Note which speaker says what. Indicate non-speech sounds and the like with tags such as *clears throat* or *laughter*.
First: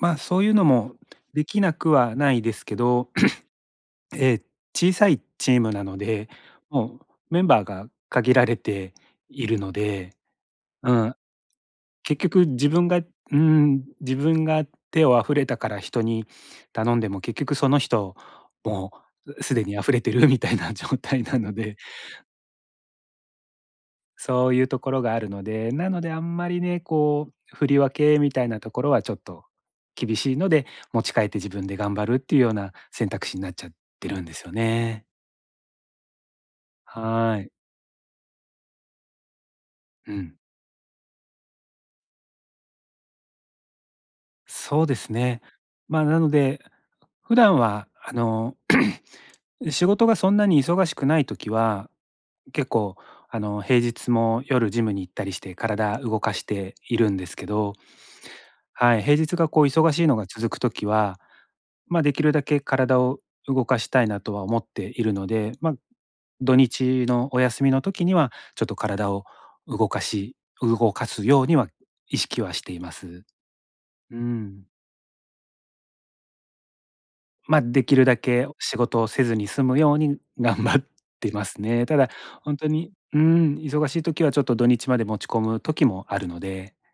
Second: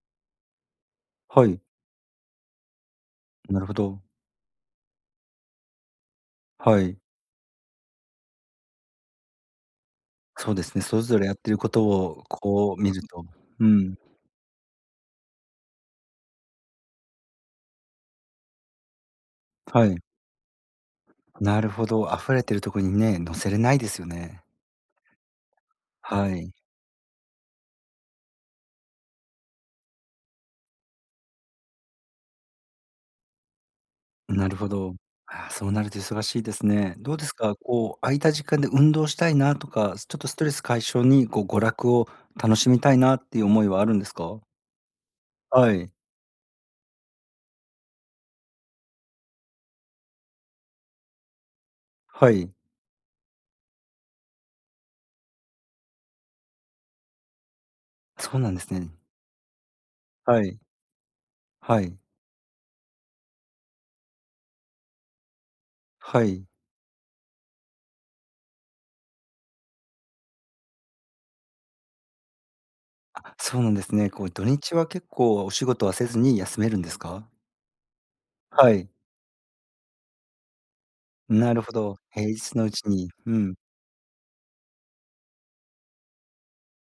Speaker 1: まあ、そういうのも出
Speaker 2: は
Speaker 1: 来
Speaker 2: い。
Speaker 1: なくはないですけど。
Speaker 2: なるほ
Speaker 1: *clears throat*
Speaker 2: ど。
Speaker 1: ええ、小さいチームなので、
Speaker 2: はい。
Speaker 1: もうメンバーが限られているので、
Speaker 2: そうですね。
Speaker 1: う
Speaker 2: それ
Speaker 1: ん。
Speaker 2: ぞれやってる事
Speaker 1: 結
Speaker 2: を
Speaker 1: 局自
Speaker 2: こう
Speaker 1: 分
Speaker 2: 見
Speaker 1: が
Speaker 2: る
Speaker 1: う
Speaker 2: と。
Speaker 1: ー
Speaker 2: う
Speaker 1: ん、
Speaker 2: ん。
Speaker 1: 自分が手を溢れたから人に頼んでも、結局その人もう既に
Speaker 2: は
Speaker 1: 溢れ
Speaker 2: い。
Speaker 1: てるみたいな状態なの
Speaker 2: なる
Speaker 1: で。
Speaker 2: ほど。あふれてるところにね、のせれないですよね。
Speaker 1: そういう所があるので。なので、あ
Speaker 2: は
Speaker 1: んま
Speaker 2: い。
Speaker 1: りね、こう、振り分けみたいなところはちょっと厳しいので、持ち帰って自分で頑張るっていうような選択肢になっちゃってるんです
Speaker 2: な
Speaker 1: よ
Speaker 2: るほど。
Speaker 1: ね。
Speaker 2: ああ、そうなると忙しいですね。どうです
Speaker 1: はーい。
Speaker 2: か、こう、空いた時間で運動したいなとか、ち
Speaker 1: う
Speaker 2: ょっと
Speaker 1: ん。
Speaker 2: ストレス解消にこう娯楽を楽しみたいなっていう思いはあるんですか。
Speaker 1: そうですね。
Speaker 2: はい。
Speaker 1: まあ、なので、普段は、あの、*clears throat* 仕事がそんなに忙しくない時は、
Speaker 2: はい。
Speaker 1: 結構、あの、平日も夜ジムに行ったりして体動かしているんですけど。
Speaker 2: そうなんですね。
Speaker 1: はい。平日がこう忙しいのが
Speaker 2: は
Speaker 1: 続
Speaker 2: い。
Speaker 1: く時は、
Speaker 2: はい。
Speaker 1: まあ、出来るだけ体を動かしたいなとは思っているので、まあ、
Speaker 2: はい。
Speaker 1: 土日のお休みの時には、ちょっと体を動かし動かすようには意識はしています。
Speaker 2: あ、そうなんですね。
Speaker 1: うー
Speaker 2: こう、土
Speaker 1: ん。
Speaker 2: 日は結構お仕事はせずに休めるんですか。
Speaker 1: まあ、出来るだけ
Speaker 2: は
Speaker 1: 仕
Speaker 2: い。
Speaker 1: 事をせずにすむように頑張ってま
Speaker 2: な
Speaker 1: す
Speaker 2: るほ
Speaker 1: ね。た
Speaker 2: ど。
Speaker 1: だ、
Speaker 2: 平日
Speaker 1: 本
Speaker 2: の
Speaker 1: 当
Speaker 2: うち
Speaker 1: に
Speaker 2: に、
Speaker 1: う
Speaker 2: う
Speaker 1: ん、
Speaker 2: ん。
Speaker 1: 忙しい時はちょっと土日まで持ち込む時もあるので。